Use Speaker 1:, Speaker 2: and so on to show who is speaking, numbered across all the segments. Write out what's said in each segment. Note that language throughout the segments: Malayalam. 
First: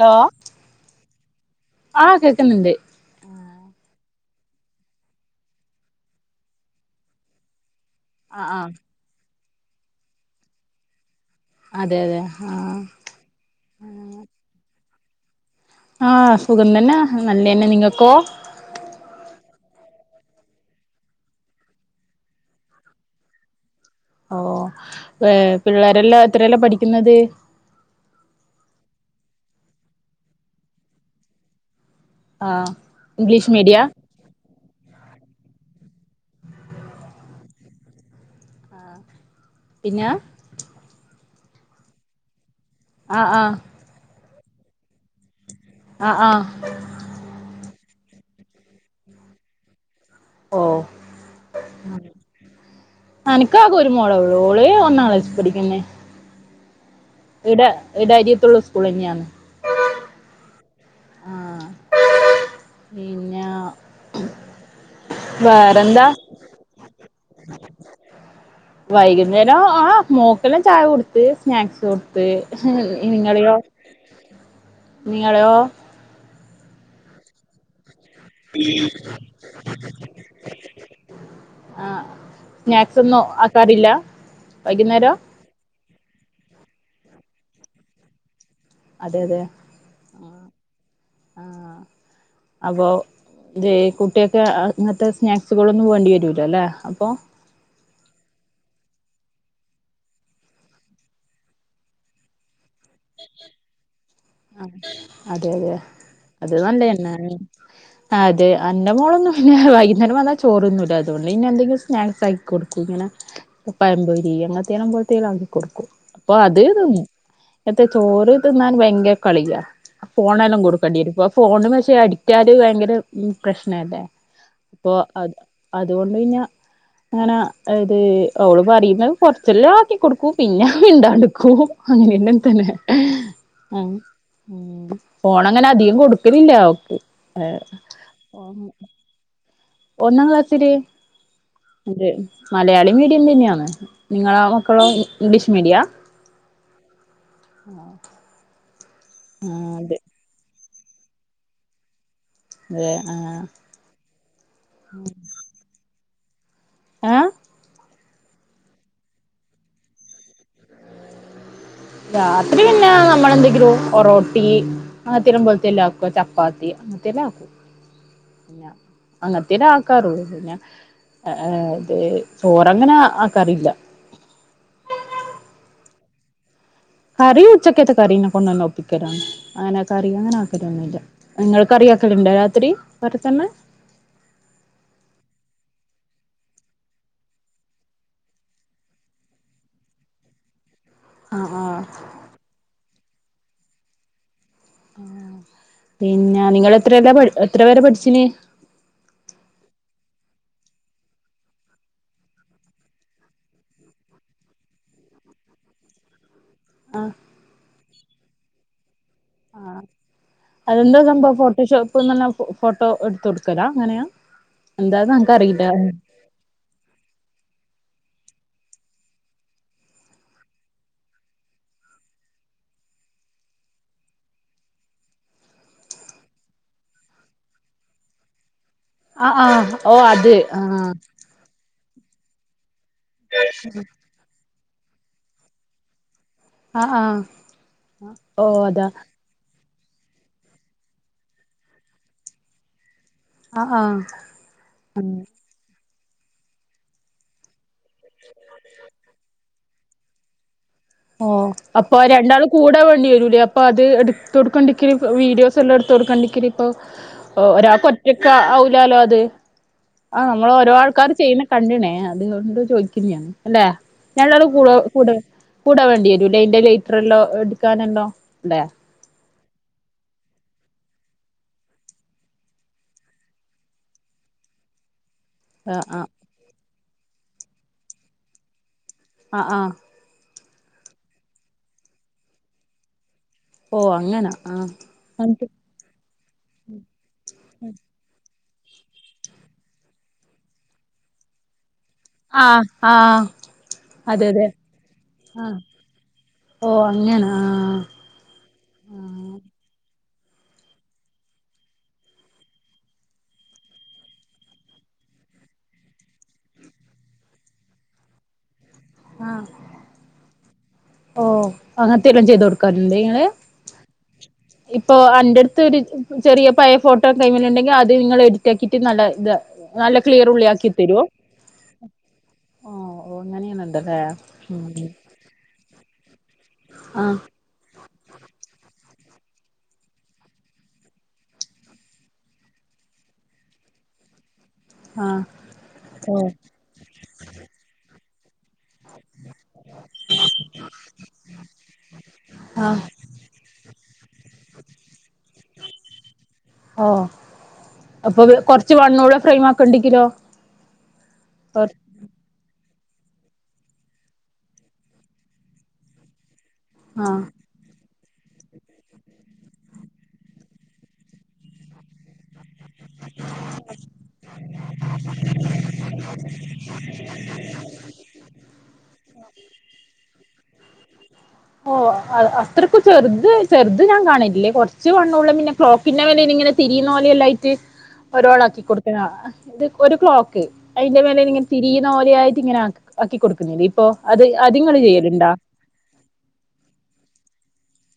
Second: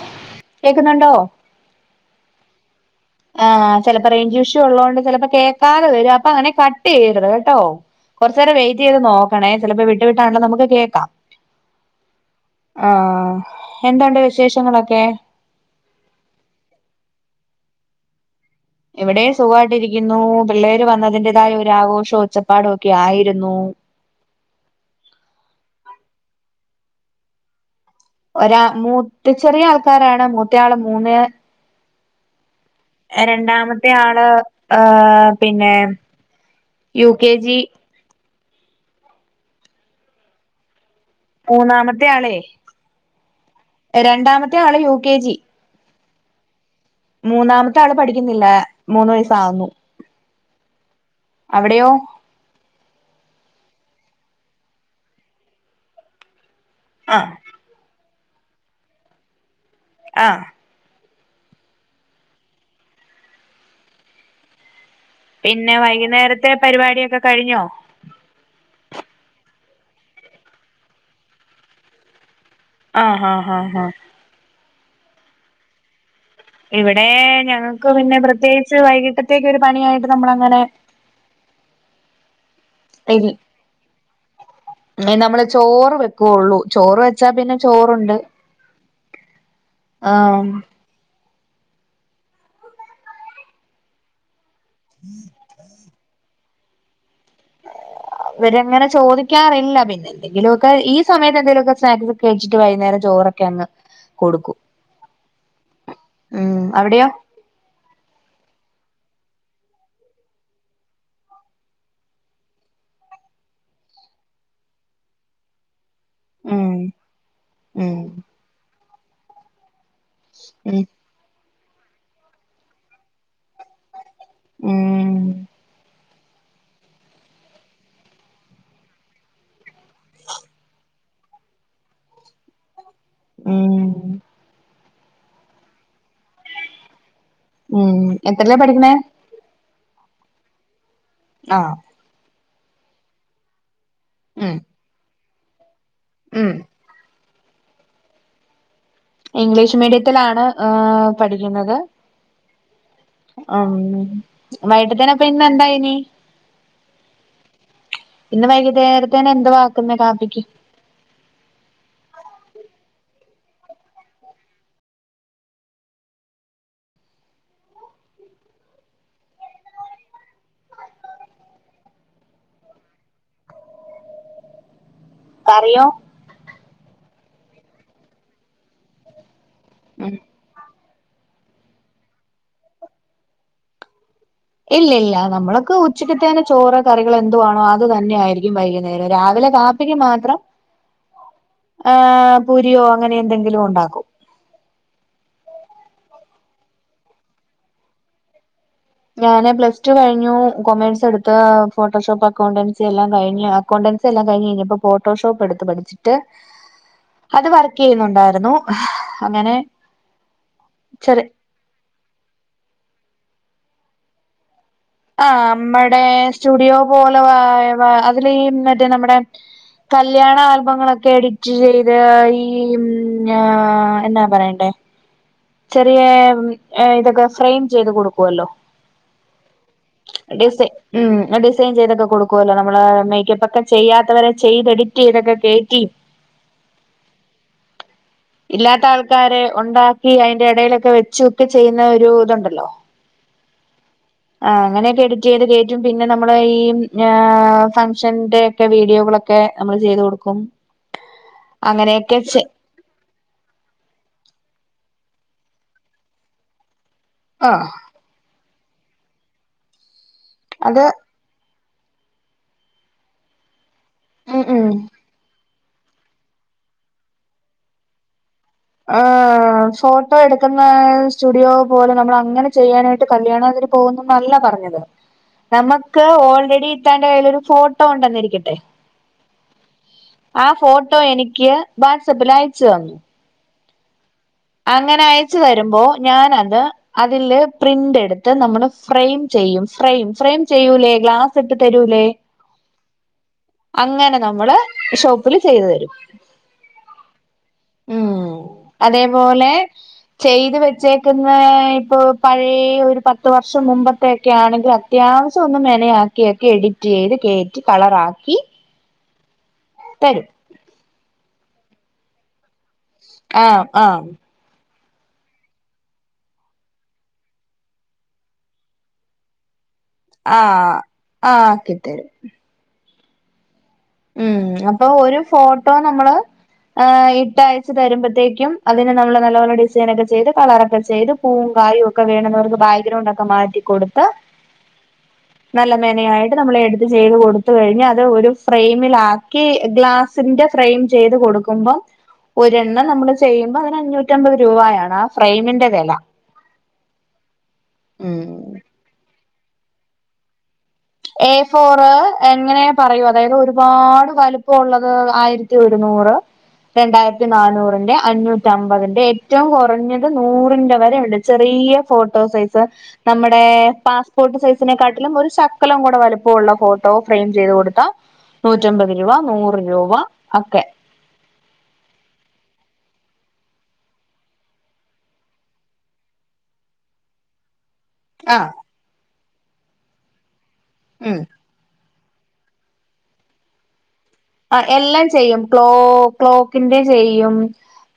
Speaker 1: ലോ
Speaker 2: കേക്കുന്നോണ്ടോ
Speaker 1: ആ കേക്ക്ന്ന്ണ്ട്
Speaker 2: ആ ചെലപ്പോ റേഞ്ച്യുഷു ഒള്ളതോണ്ട് ചെലപ്പോ കേക്കാതെ വരും അപ്പൊ അങ്ങനെ കട്ട് ചെയ്യരുത് കേട്ടോ കൊറച്ച്
Speaker 1: ആഹ്
Speaker 2: നേരം
Speaker 1: ആഹ്
Speaker 2: വെയിറ്റ് ചെയ്ത് നോക്കണേ ചെലപ്പോ വിട്ടു വിട്ടാണേലും നമ്മുക്ക് കേക്കാം
Speaker 1: അതെ അതെ ആഹ്
Speaker 2: ആ എന്തൊണ്ട് വിശേഷങ്ങളൊക്കെ
Speaker 1: ആ സുഖം തന്നെ നല്ലന്നെ നിങ്ങക്കോ
Speaker 2: എവിടെ സുഖമായിട്ടിരിക്കുന്നു പിള്ളേര് വന്നതിൻ്റെതായ ഒരു ആഘോഷം ഒച്ചപ്പാട ഒക്കെ ആയിരുന്നു
Speaker 1: ഓ ഏ പിള്ളേരെല്ലാം എത്രലപഠിക്കുന്നത്
Speaker 2: ഒരാ മൂത്ത ചെറിയ ആൾക്കാരാണ് മൂത്തയാള് മൂന്ന്
Speaker 1: ആഹ
Speaker 2: രണ്ടാമത്തെ ആള് പിന്നെ യു കെ ജി
Speaker 1: ആ പിന്നെ
Speaker 2: മൂന്നാമത്തെ ആളെയ്
Speaker 1: ആ ആ
Speaker 2: രണ്ടാമത്തെ ആള് യു കെ ജി
Speaker 1: ആ ആ
Speaker 2: മൂന്നാമത്തെ ആള് പഠിക്കുന്നില്ല മൂന്ന് വയസാവുന്നു
Speaker 1: ഓ
Speaker 2: അവിടെയോ
Speaker 1: അനക്ക് ആകെ ഒരു മോളെള്ളൂ ഓള് ഒന്നാം ക്ലാസ്സി പഠിക്കുന്നേ
Speaker 2: ആഹ്
Speaker 1: ഇട ഇട അരിയത്തുള്ള സ്കൂൾ തന്നെയാണ്
Speaker 2: ആ
Speaker 1: ആഹ പിന്ന
Speaker 2: പിന്നെ വൈകുന്നേരത്തെ പരിപാടിയൊക്കെ കഴിഞ്ഞോ
Speaker 1: വൈകുന്നേരം ആഹ മോക്കല്ലാം ചായ കൊടുത്ത് സ്നാക്സ് കൊടുക പേ ഉം
Speaker 2: ആഹ് ആഹ്
Speaker 1: നിങ്ങളെയോ
Speaker 2: ആഹ് ആഹ്
Speaker 1: നിങ്ങളയോ
Speaker 2: ഇവിടേ ഞങ്ങൾക്ക് പിന്നെ പ്ര പ്രത്യേകിച്ച് വൈകിട്ടത്തേക്ക ഒരു പണിയായിട്ട് നമ്മൾ അങ്ങനെ
Speaker 1: ആ സ്നാക്സ് ഒന്നും ആക്കാറില്ല വൈകുന്നേരം
Speaker 2: നമ്മള് ചോറ് വെ കോള്ളൂ. ചോറ് വെച്ചാ പിന്നെ ചോറ്ണ്ട്.
Speaker 1: അതെ അതെ ആഹ് അപ്പൊ ഇജ്ജെ കുട്ട്യേക്കെ അങ്ങത്തെ സ്നാക് സ്സ്കളൊന്നും വേണ്ടി വരൂല്ലല്ലേ അപ്പോം
Speaker 2: വര അങ്ങനെ ചോദിക്കാറില്ല പിന്നെ എന്തെിലുമൊക്കെ ഈ സമയത്ത് എന്തേലുമൊക്കെ സ്നാക്സ് കഴിച്ചിട്ട് വൈന്നേരം ചോറൊക്കെ അങ്ങ് കൊടുക്
Speaker 1: ആഹ് അതെ അതെ അത്
Speaker 2: ഉം അവിടെയോ
Speaker 1: നല്ലന്നെ ആണ്. അതെ അന്റെ മോളൊന്നും പിന്നെ വൈകിന്നേരം വന്നാൽ ചോറ് ന്നൂല്ല. അതുകൊണ്ട് ഇന്നെ എന്തെങ്കിലും സ്നാക്സ് ആക്കി കൊടുക്കു ഇങ്ങനെ പഴ മ്പൊരി അങ്ങൻ [unintelligible] ആക്കി കൊടുക്കും. അപ്പൊ അത്
Speaker 2: ഉം
Speaker 1: തിന്നും. എത്തെ
Speaker 2: ഉം
Speaker 1: ചോറ് തിന്നാൻ ഭയങ്കര കളിയാ. ഫോണെല്ലാം
Speaker 2: ഉം
Speaker 1: കൊടുക്കേണ്ടിയരും. ഇപ്പ ഫോണ് പക്ഷെ അഡിക്റ്റ് ആല് ഭയങ്കര പ്രശ്നല്ലേ. അപ്പൊ
Speaker 2: ഉം
Speaker 1: അത് അതുകൊണ്ട് ഞാ അങ്ങനെ ഇത് അവള് പറയുന്നത് കൊറച്ചെല്ലാം ആക്കി കൊടുക്കൂ. പിന്നാഹ് മിണ്ടാണ്ടുക്കും. അങ്ങനെ എല്ലാം തന്നെ
Speaker 2: ഉം
Speaker 1: ഉം ഫോണ അങ്ങനെ അധികം കൊടുക്കലില്ല അവക്ക്.
Speaker 2: ഉം എത്രേല്ലാ പഠിക്കണേ?
Speaker 1: ഒന്നാം ക്ലാസില്.
Speaker 2: ആഹ്
Speaker 1: ഇത് മലയാളി മീഡിയം തന്നെയാന്ന്. നിങ്ങളൊ
Speaker 2: ഉം
Speaker 1: മക്കളോ ഇംഗ്ലീഷ് മീഡിയ?
Speaker 2: ഉം
Speaker 1: ആഹ്
Speaker 2: ഇംഗ്ലീഷ് മീഡിയത്തിലാണ് ഏഹ് പഠിക്കുന്നത്.
Speaker 1: ഏഹ് ആഹ്
Speaker 2: ഉം വൈട്ടി തന്നെപ്പ ഇന്ന എന്തായിനി?
Speaker 1: ഏഹ്
Speaker 2: ഇന്ന് വൈകുന്നേരത്തേന് എന്തുവ ആക്കുന്ന കാപ്പിക്ക്?
Speaker 1: രാത്രി പിന്നെ നമ്മളെന്തെങ്കിലും ഒറോട്ടി ആത്തിലും പോലത്തെല്ലാം ആക്ക ചപ്പാത്തി [unintelligible] പിന്ന അങ്ങനത്ത ആക്കാരള്ളൂ പിന്ന [unintelligible] ചോറ അങ്ങന ആക്കാറിയില്ല.
Speaker 2: കറിയോ?
Speaker 1: കറി ഉച്ചക്കത്തെ കറീനെ കൊണ്ടന്നെ ഒപ്പിക്കരാണ്. അങ്ങനെ കറി
Speaker 2: ഉം
Speaker 1: അങ്ങനെ ആക്കലൊന്നും ഇല്ല. നിങ്ങൾ കറിയാക്കലുണ്ട് രാത്രി? ബെറത്തന്നെ
Speaker 2: ഇല്ലില്ല നമ്മളൊക്ക് ഉച്ചക്ക്ത്തേനെ ചോറ് കറികൾ എന്തുവാണോ അത് തന്നെയ ആയിരിക്കും വൈകുന്നേരം. രാവിലെ കാ ടിക്ക് മാത്രം
Speaker 1: ഉ
Speaker 2: ആഹ് പുരിയോ അങ്ങനെ എന്തെങ്കിലും ഉണ്ടാക്കും.
Speaker 1: പിന്ന നിങ്ങ എത്രേല പഠി എത്ര പേരെ പഠിച്ചിന്?
Speaker 2: ഞാാന് പ്ലസ് ടു കഴിഞ്ഞു. കൊമേഴ്സ് എടുത്ത ഫോട്ടോഷോപ്പ് അക്കൗണ്ടൻസി എല്ലാം കഴിഞ് ക്കൗണ്ടൻസി എല്ലാം കഴിഞഴ്ഞ്ഞപ്പോ ഫട്ടോഷോപ്പ് എടുത്ത് പഠിച്ചിട്ട്
Speaker 1: ആഹ്
Speaker 2: അത് വർക്ക് ചെയ്യുന്നുണ്ടായിരുന്നു. അങ്ങനെ
Speaker 1: ആഹ് അതെന്താ
Speaker 2: ചെറി
Speaker 1: സംഭവം ഫോട്ടോഷോപ്പ്ന്നല്ല ഫോട്ടോ എടുത്ത കൊടുക്കലാ. അങ്ങനെയ
Speaker 2: ആഹ് അമ്മടെ സ്റ്റുഡിയോ പോലെ വാ അതില് ഈ മറ്റെ നമ്മടെ കല്യാണ ആൽബങ്ങളൊക്കെ എഡിറ്റ് ചെയ്ത് ഈ എന്താ പറയണ്ടേ. ചെറിയ ഇതൊക്കെ ഫ്രൈം ചെയ്ത് കൊടുക്കുവല്ലോ.
Speaker 1: ആ ആഹ് ഓഹ് അത്
Speaker 2: ഡിസൈ
Speaker 1: ആഹ്
Speaker 2: ഉം ഡിസൈൻ ചെയ്തൊക്കെ കൊടുക്കല്ലോ നമ്മള് മേയ്ക്കപ്പ് ഒക്കെ ചെയ്യാത്തവരെ ചെയ്ത് എഡിറ്റ് ചെയ്തൊക്കെ കേയ്റ്റി
Speaker 1: ആഹ് ആഹ് ഓ
Speaker 2: ഇല്ലാത്ത
Speaker 1: അതാ
Speaker 2: ആൾക്കാര് ഉണ്ടാ ഈ അതിന്റെ ഇടയിലൊക്കെ വെച്ചു ത്തി ചെയ്യുന്ന ഒരു ഇതുണ്ടല്ലോ
Speaker 1: ആഹ് ആഹ്
Speaker 2: ആ അങ്ങനെയൊക്കെ എഡിറ്റ് ചെയ്ത് കേറ്റും പിന്നെ നമ്മള് ഈ ഏ ഫംഗ്ഷന്റെ ഒക്കെ വീഡിയോകളൊക്കെ നമ്മള് ചെയ്ത് കൊടുക്കും.
Speaker 1: ഓ അപ്പൊ
Speaker 2: അങ്ങനെയൊക്കെ ചെ
Speaker 1: രണ്ടാള് കൂടെ വേണ്ടി വരൂലേ അപ്പോ അത് എട്തൊട്ക്ക [unintelligible] വീഡിയോസ് എല്ലാം എടുത്ത് കൊടുക്കേ [unintelligible] ഇപ്പോ
Speaker 2: ആഹ്
Speaker 1: ഒരാൾക്കൊ ക്ക ഔലാലോ അത് ആഹ് നമ്മൾ ഓരോ
Speaker 2: അത്
Speaker 1: ആൾക്കാര് ചെയ്യുന്ന കണ്ട്ണേ അതുകൊണ്ട് ചോദിക്കുന്നയാണ് അല്ലേ
Speaker 2: ഉം
Speaker 1: ഞല്ലരു
Speaker 2: ഉം
Speaker 1: കുട കുട കുട വേണ്ടി വരൂല്ലെ അയ്ന്റെ ലൈറ്റർല്ലോ എടുക്കാനല്ലോല്ലേ.
Speaker 2: ആ ആ ഫോട്ടോ എടുക്കുന്ന സ്റ്റുഡിയോ പോലെ നമ്മള് അങ്ങനെ ചെയ്യാനായിട്ട് കല്ല്യാണത്തിന് പോകുന്നുന്നല്ല പറഞ്ഞത്.
Speaker 1: ആ ആ
Speaker 2: നമ്മക്ക് ഓൾറെഡി ഇത്താന്റെ കൈലൊരു ഫോട്ടോ ഉണ്ടെന്നിരിക്കട്ടെ
Speaker 1: ആ ആ
Speaker 2: ആ ഫോട്ടോ എനിക്ക് വാട്സപ്പിൽ അയച്ചു തന്നു.
Speaker 1: ഓ അങ്ങനാ
Speaker 2: അങ്ങനെ അയച്ചു തരുമ്പോ ഞാനത് അതില് പ്രിന്റ് എടുത്ത് നമ്മള് ഫ്രെയിം ചെയ്യും. ഫ്രെയിം ഫ്രെയിം ചെയ്യൂലെ ഗ്ലാസ് ഇട്ട് തരൂലേ.
Speaker 1: ആഹ് ആഹ്
Speaker 2: അങ്ങനെ നമ്മള് ഷോപ്പില് ചെയ്തു തരും.
Speaker 1: ഓ അങ്ങനാ
Speaker 2: ഉം അതേപോലെ ചെയ്ത് വെച്ചേക്കുന്ന ഇപ്പൊ പഴയ ഒരു പത്ത് വർഷം മുമ്പത്തെ ഒക്കെയാണെങ്കിൽ അ ത്യാവശ്യം ഒന്ന് മെനയാക്കിയക്കെ എഡിറ്റ് ചെയ്ത് കേറ്റി കളറാക്കി
Speaker 1: ആഹ്
Speaker 2: തരും
Speaker 1: ഓ അങ്ങനത്തെ എല്ലാം ചെയ്ത് കൊടുക്കാറുണ്ട്ങ്ങള്?
Speaker 2: ആഹ് ആഹ്
Speaker 1: ഇപ്പൊ അന്റെട്ത്ത് ഒര് ചെറിയ പഴയ ഫോട്ടോ കയ്യിലിണ്ടെങ്കിൽ അത് നിങ്ങള് എ ടിറ്റാക്കിയിട്ട് നല്ല ഇത നല്ല ക്ലിയർ ഉള്ളി ആക്കി
Speaker 2: ആഹ്
Speaker 1: തരുവോ
Speaker 2: ആക്കി തരും.
Speaker 1: ഓ ഓ അങ്ങനെയണ
Speaker 2: ഉം അപ്പൊ ഒരു ഫോട്ടോ നമ്മള് ഏ
Speaker 1: ആ
Speaker 2: ഇട്ട വച്ച് തരുമ്പോഴത്തേക്കും അതിന് നമ്മള് നല്ല നല്ല ഡിസൈനൊക്കെ ചെയ്ത് കളറൊക്കെ ചെയ്ത് പൂവും കായും ഒക്ക ക്കെ വേണുന്ന് പറയുമ്പ ബാക്ക്ഗ്രൗണ്ട് ഒക്കെ മാറ്റി കൊടുത്ത്
Speaker 1: ആ
Speaker 2: നല്ല
Speaker 1: ഓ
Speaker 2: മേനയായിട്ട് നമ്മള് എടുത്ത് ചെയ്ത് കൊടുത്ത കഴിഞ്ഞ അത് ഒരു ഫ്രെയിമിലാക്കി ഗ്ലാസിന്റെ ഫ്രെയിം ചെയ്ത് കൊടുക്കുമ്പം
Speaker 1: ആഹ്
Speaker 2: ഒരെണ്ണം നമ്മള് ചെയ്യുമ്പോ അതിന് അഞ്ഞൂറ്റമ്പത് രൂപയാണാ ആ ഫ്രെയിമിന്റെ വെല.
Speaker 1: ഓ അപ്പൊ പി
Speaker 2: ഉം
Speaker 1: കൊർച്ച് വണ്ണൂള്ള ഫ്രെയിം ആക്കണ്ടിങ്കിലോ?
Speaker 2: എ ഫോറ് എങ്ങനെ പറയൂ അതായത് ഒരുപാട് വലുപ്പള്ളത് ആയിരത്തി ഒരുനൂറ്
Speaker 1: [inaudible]
Speaker 2: രണ്ടായിരത്തി നാനൂറിന്റെ അഞ്ഞൂറ്റമ്പതിന്റെ ഏറ്റവും കുറഞ്ഞത് നൂറിന്റെ വരെ ഉണ്ട് ചെറിയ ഫോട്ടോ സൈസ്. നമ്മുടെ പാസ്പോർട്ട് സൈസിനെക്കാട്ടിലും ഒരു ശക്കലം കൂടെ വലുപ്പോള്ള ഫോട്ടോ ഫ്രെം ചെയ്ത് കൊടുത്ത നൂറ്റമ്പത് രൂപ, നൂറ് രൂപ ഒക്കെ.
Speaker 1: ഓ അത്രക്കും ചെറുത് ചെർത് ഞാൻ കാണൽല്ലേ കൊർച്ച് വണ്ണുള്ള പിന്നെ ക്ലോക്കിന്റെ വിലയിൽ ഇങ്ങനെ തിരിയുന്ന പോലെള്ള ലൈറ്റ്
Speaker 2: ആഹ്
Speaker 1: ഒരോളാക്കി കൊടുക്ക ഇത് ഒരു ക്ലോക്ക്, അതിന്റെ
Speaker 2: ഉം
Speaker 1: മേലേൽ ഇങ്ങ തിരിയുന്ന പോലെയായിട്ട ഇങ്ങനെ ആക്കി കൊടുക്കുന്നില്ലേ ഓ അത് അ
Speaker 2: ആ എല്ലാം ചെയ്യും ക്ലോ ക്ലോക്കിന്റെ ചെയ്യും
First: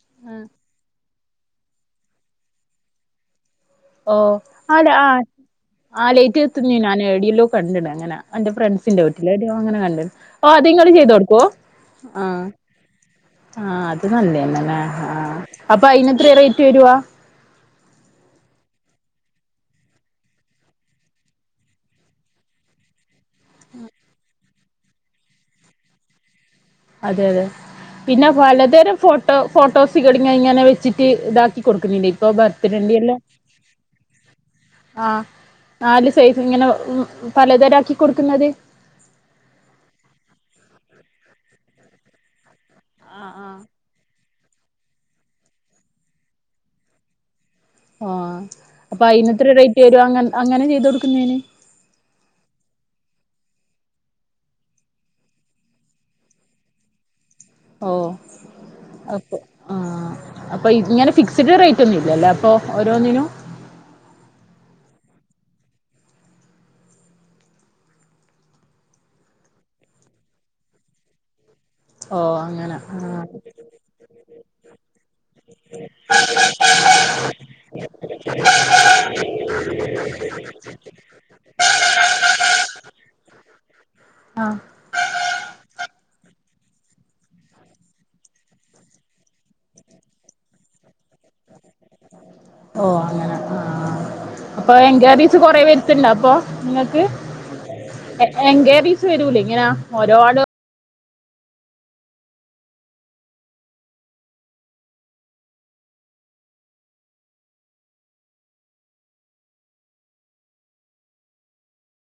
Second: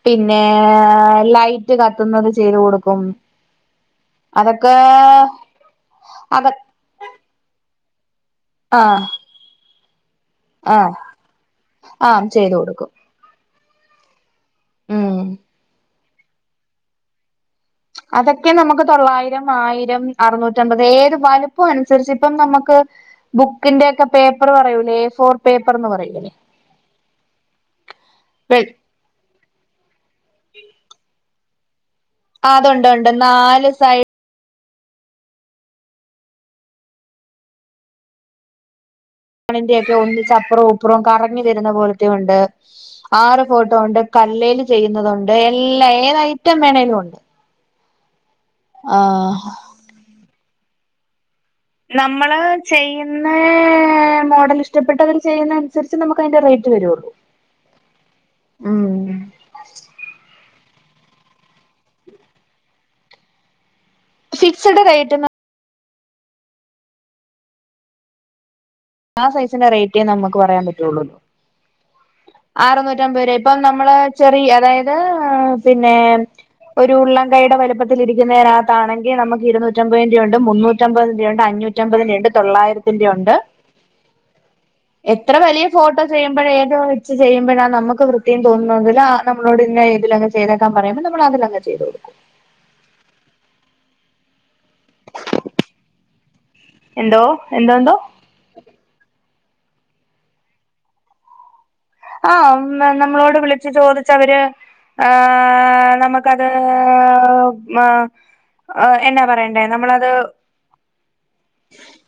Speaker 2: പിന്നെ ലൈറ്റ് കത്തുന്നത് ചെയ്ത് കൊടുക്കും
Speaker 1: ഓ
Speaker 2: അതൊക്കെ
Speaker 1: ആ ല ആ ആ ലേറ്റ്
Speaker 2: അത
Speaker 1: എത്തുന്നുു ഞാൻ ടിയല്ലോ കണ്ടിക്കണ് അങ്ങനെ എറെ
Speaker 2: ആഹ്
Speaker 1: ഫ്രണ്ട്സിന്റെ വീട്ടിലടോ അങ്ങനെ കണ്ടു ഓ അത്ങ്ങള്
Speaker 2: ആഹ്
Speaker 1: ചെയ്ത കൊൊടുക്കുവോ ആ
Speaker 2: ആഹ് ചെയ്ത് കൊടുക്കും
Speaker 1: ആഹ അത് നല്ല ന്നല്ലെ
Speaker 2: ഉം
Speaker 1: ആഹ അപ്പൊ അയിന് എത്ര റേറ്റ് വരുവാ
Speaker 2: അതൊക്കെ നമുക്ക് തൊള്ളായിരം ആയിരം അറുനൂറ്റമ്പത് ഏത് വലുപ്പം അനുസരിച്ച് ഇപ്പം നമുക്ക് ബുക്കിന്റെ ഒക്കെ പേപ്പർ പറയൂലേ എ ഫോർ പേപ്പർന്ന് പറയൂല്ലേ
Speaker 1: അതെ അതെ പിന്നെ ഫ
Speaker 2: വെൾ
Speaker 1: ലതരം ഫോട്ടോ ഫോട്ടോസ് കങ്ങ ഇങ്ങനെ വെച്ചിട്ട് ഇതാക്കി കൊടുക്കുന്നുണ്ട് ഇപ്പൊ ബർത്ത്ഡേണ്ട
Speaker 2: അതുണ്ട് ഉണ്ട്
Speaker 1: ല്ലേ
Speaker 2: നാല്
Speaker 1: ആ നാല് സൈസ് ഇങ്ങനെ [unintelligible] പലതരം ക്കി കൊടുക്കുന്നത്
Speaker 2: ണിന്റെറെ ഒക്കെ ഒന്നിച്ചപ്പുറവും ഇ പ്പുറവും കറങ്ങി തരുന്ന പോലത്ത ഉണ്ട്
Speaker 1: ആഹ്
Speaker 2: ആറ്
Speaker 1: ആഹ്
Speaker 2: ഫോട്ടോ ഉണ്ട് കല്ലേൽ ചെയ്യുന്നതുണ്ട് എല്ലാ ഏത ഐറ്റം വേണമേലും ഉണ്ട്
Speaker 1: ഓ അപ്പൊ അയിന്
Speaker 2: ആഹ്
Speaker 1: എത്ര റേറ്റ് വര അ അങ്ങനെ ചെയ്ത കൊടുക്കുന്നതിന്
Speaker 2: നമ്മള് ചെയ്യുന്ന മോഡൽ ഇഷ്ടപ്പെട്ടവർ ചെയ്യുന്ന അനുസരിച്ച് നമുക്ക് അതിന്റെ റേറ്റ് വരുള്ളൂ
Speaker 1: ഓ [unintelligible]
Speaker 2: ഉം
Speaker 1: ആ അപ്പൊ ഇങ്ങനെ ഫിക്സ്ഡ് റേറ്റ് ഒന്നും ഇല്ലല്ലേ അപ്പൊ ഓരോന്നിനും
Speaker 2: ഫിക്സ്ഡ് റൈറ്റ് എന്ന ആ സൈസിന്റെ റേറ്റേ നമുക്ക് പറയാൻ പറ്റുള്ളൂ
Speaker 1: ഉ [unintelligible]
Speaker 2: ആറുനൂറ്റമ്പരെ ഇപ്പം നമ്മള് ചെറിയ അതായത് പിന്നെ ഒരു ഉള്ളംകൈയുടെ വലിപ്പത്തില ഇരിക്കുന്നതിനകത്താണെങ്കിൽ നമുക്ക് ഇരുുന്നൂറ്റമ്പപതി രൂ ഉണ്ട് മുന്നൂറ്റമ്പത് ണ്ട് അഞ്ഞൂറ്റമ്പതിന്റെ ഉണ്ട് തൊള്ളായിരത്തിന്റെ ഉണ്ട് എത്ര വലിയ ഫോട്ടോ ചെയ്യുമ്പോഴ ഏത് വെച്ച് ചെയ്യുമ്പോഴാണ് നമുക്ക് വൃത്തിയും തോന്നുന്നതില് ആ നമ്മളോട് ഇന്ന ഏതിലെ ചെയ്താക്കാ പറയുമ്പോ നമ്മൾ അതിന് ചെയ് കൊടുക്കും
Speaker 1: ഓ അങ്ങന അപ്പൊ എൻക്വയറീസ് കൊറെ വരുത്തിണ്ട അപ്പൊ നിങ്ങക്ക്
Speaker 2: എന്തോ എന്തോ എന്തോ
Speaker 1: എങ്കേ റീസ് വരൂല ഇങ്ങനാ ട് [unintelligible]
Speaker 2: ആ [unintelligible] നമ്മളോട് വിളിച്ച് ചോദിച്ച അവര് ആഹ നമുക്കത് [unintelligible] ഓഹ് എന്നാ പറയണ്ടേ നമ്മളത്.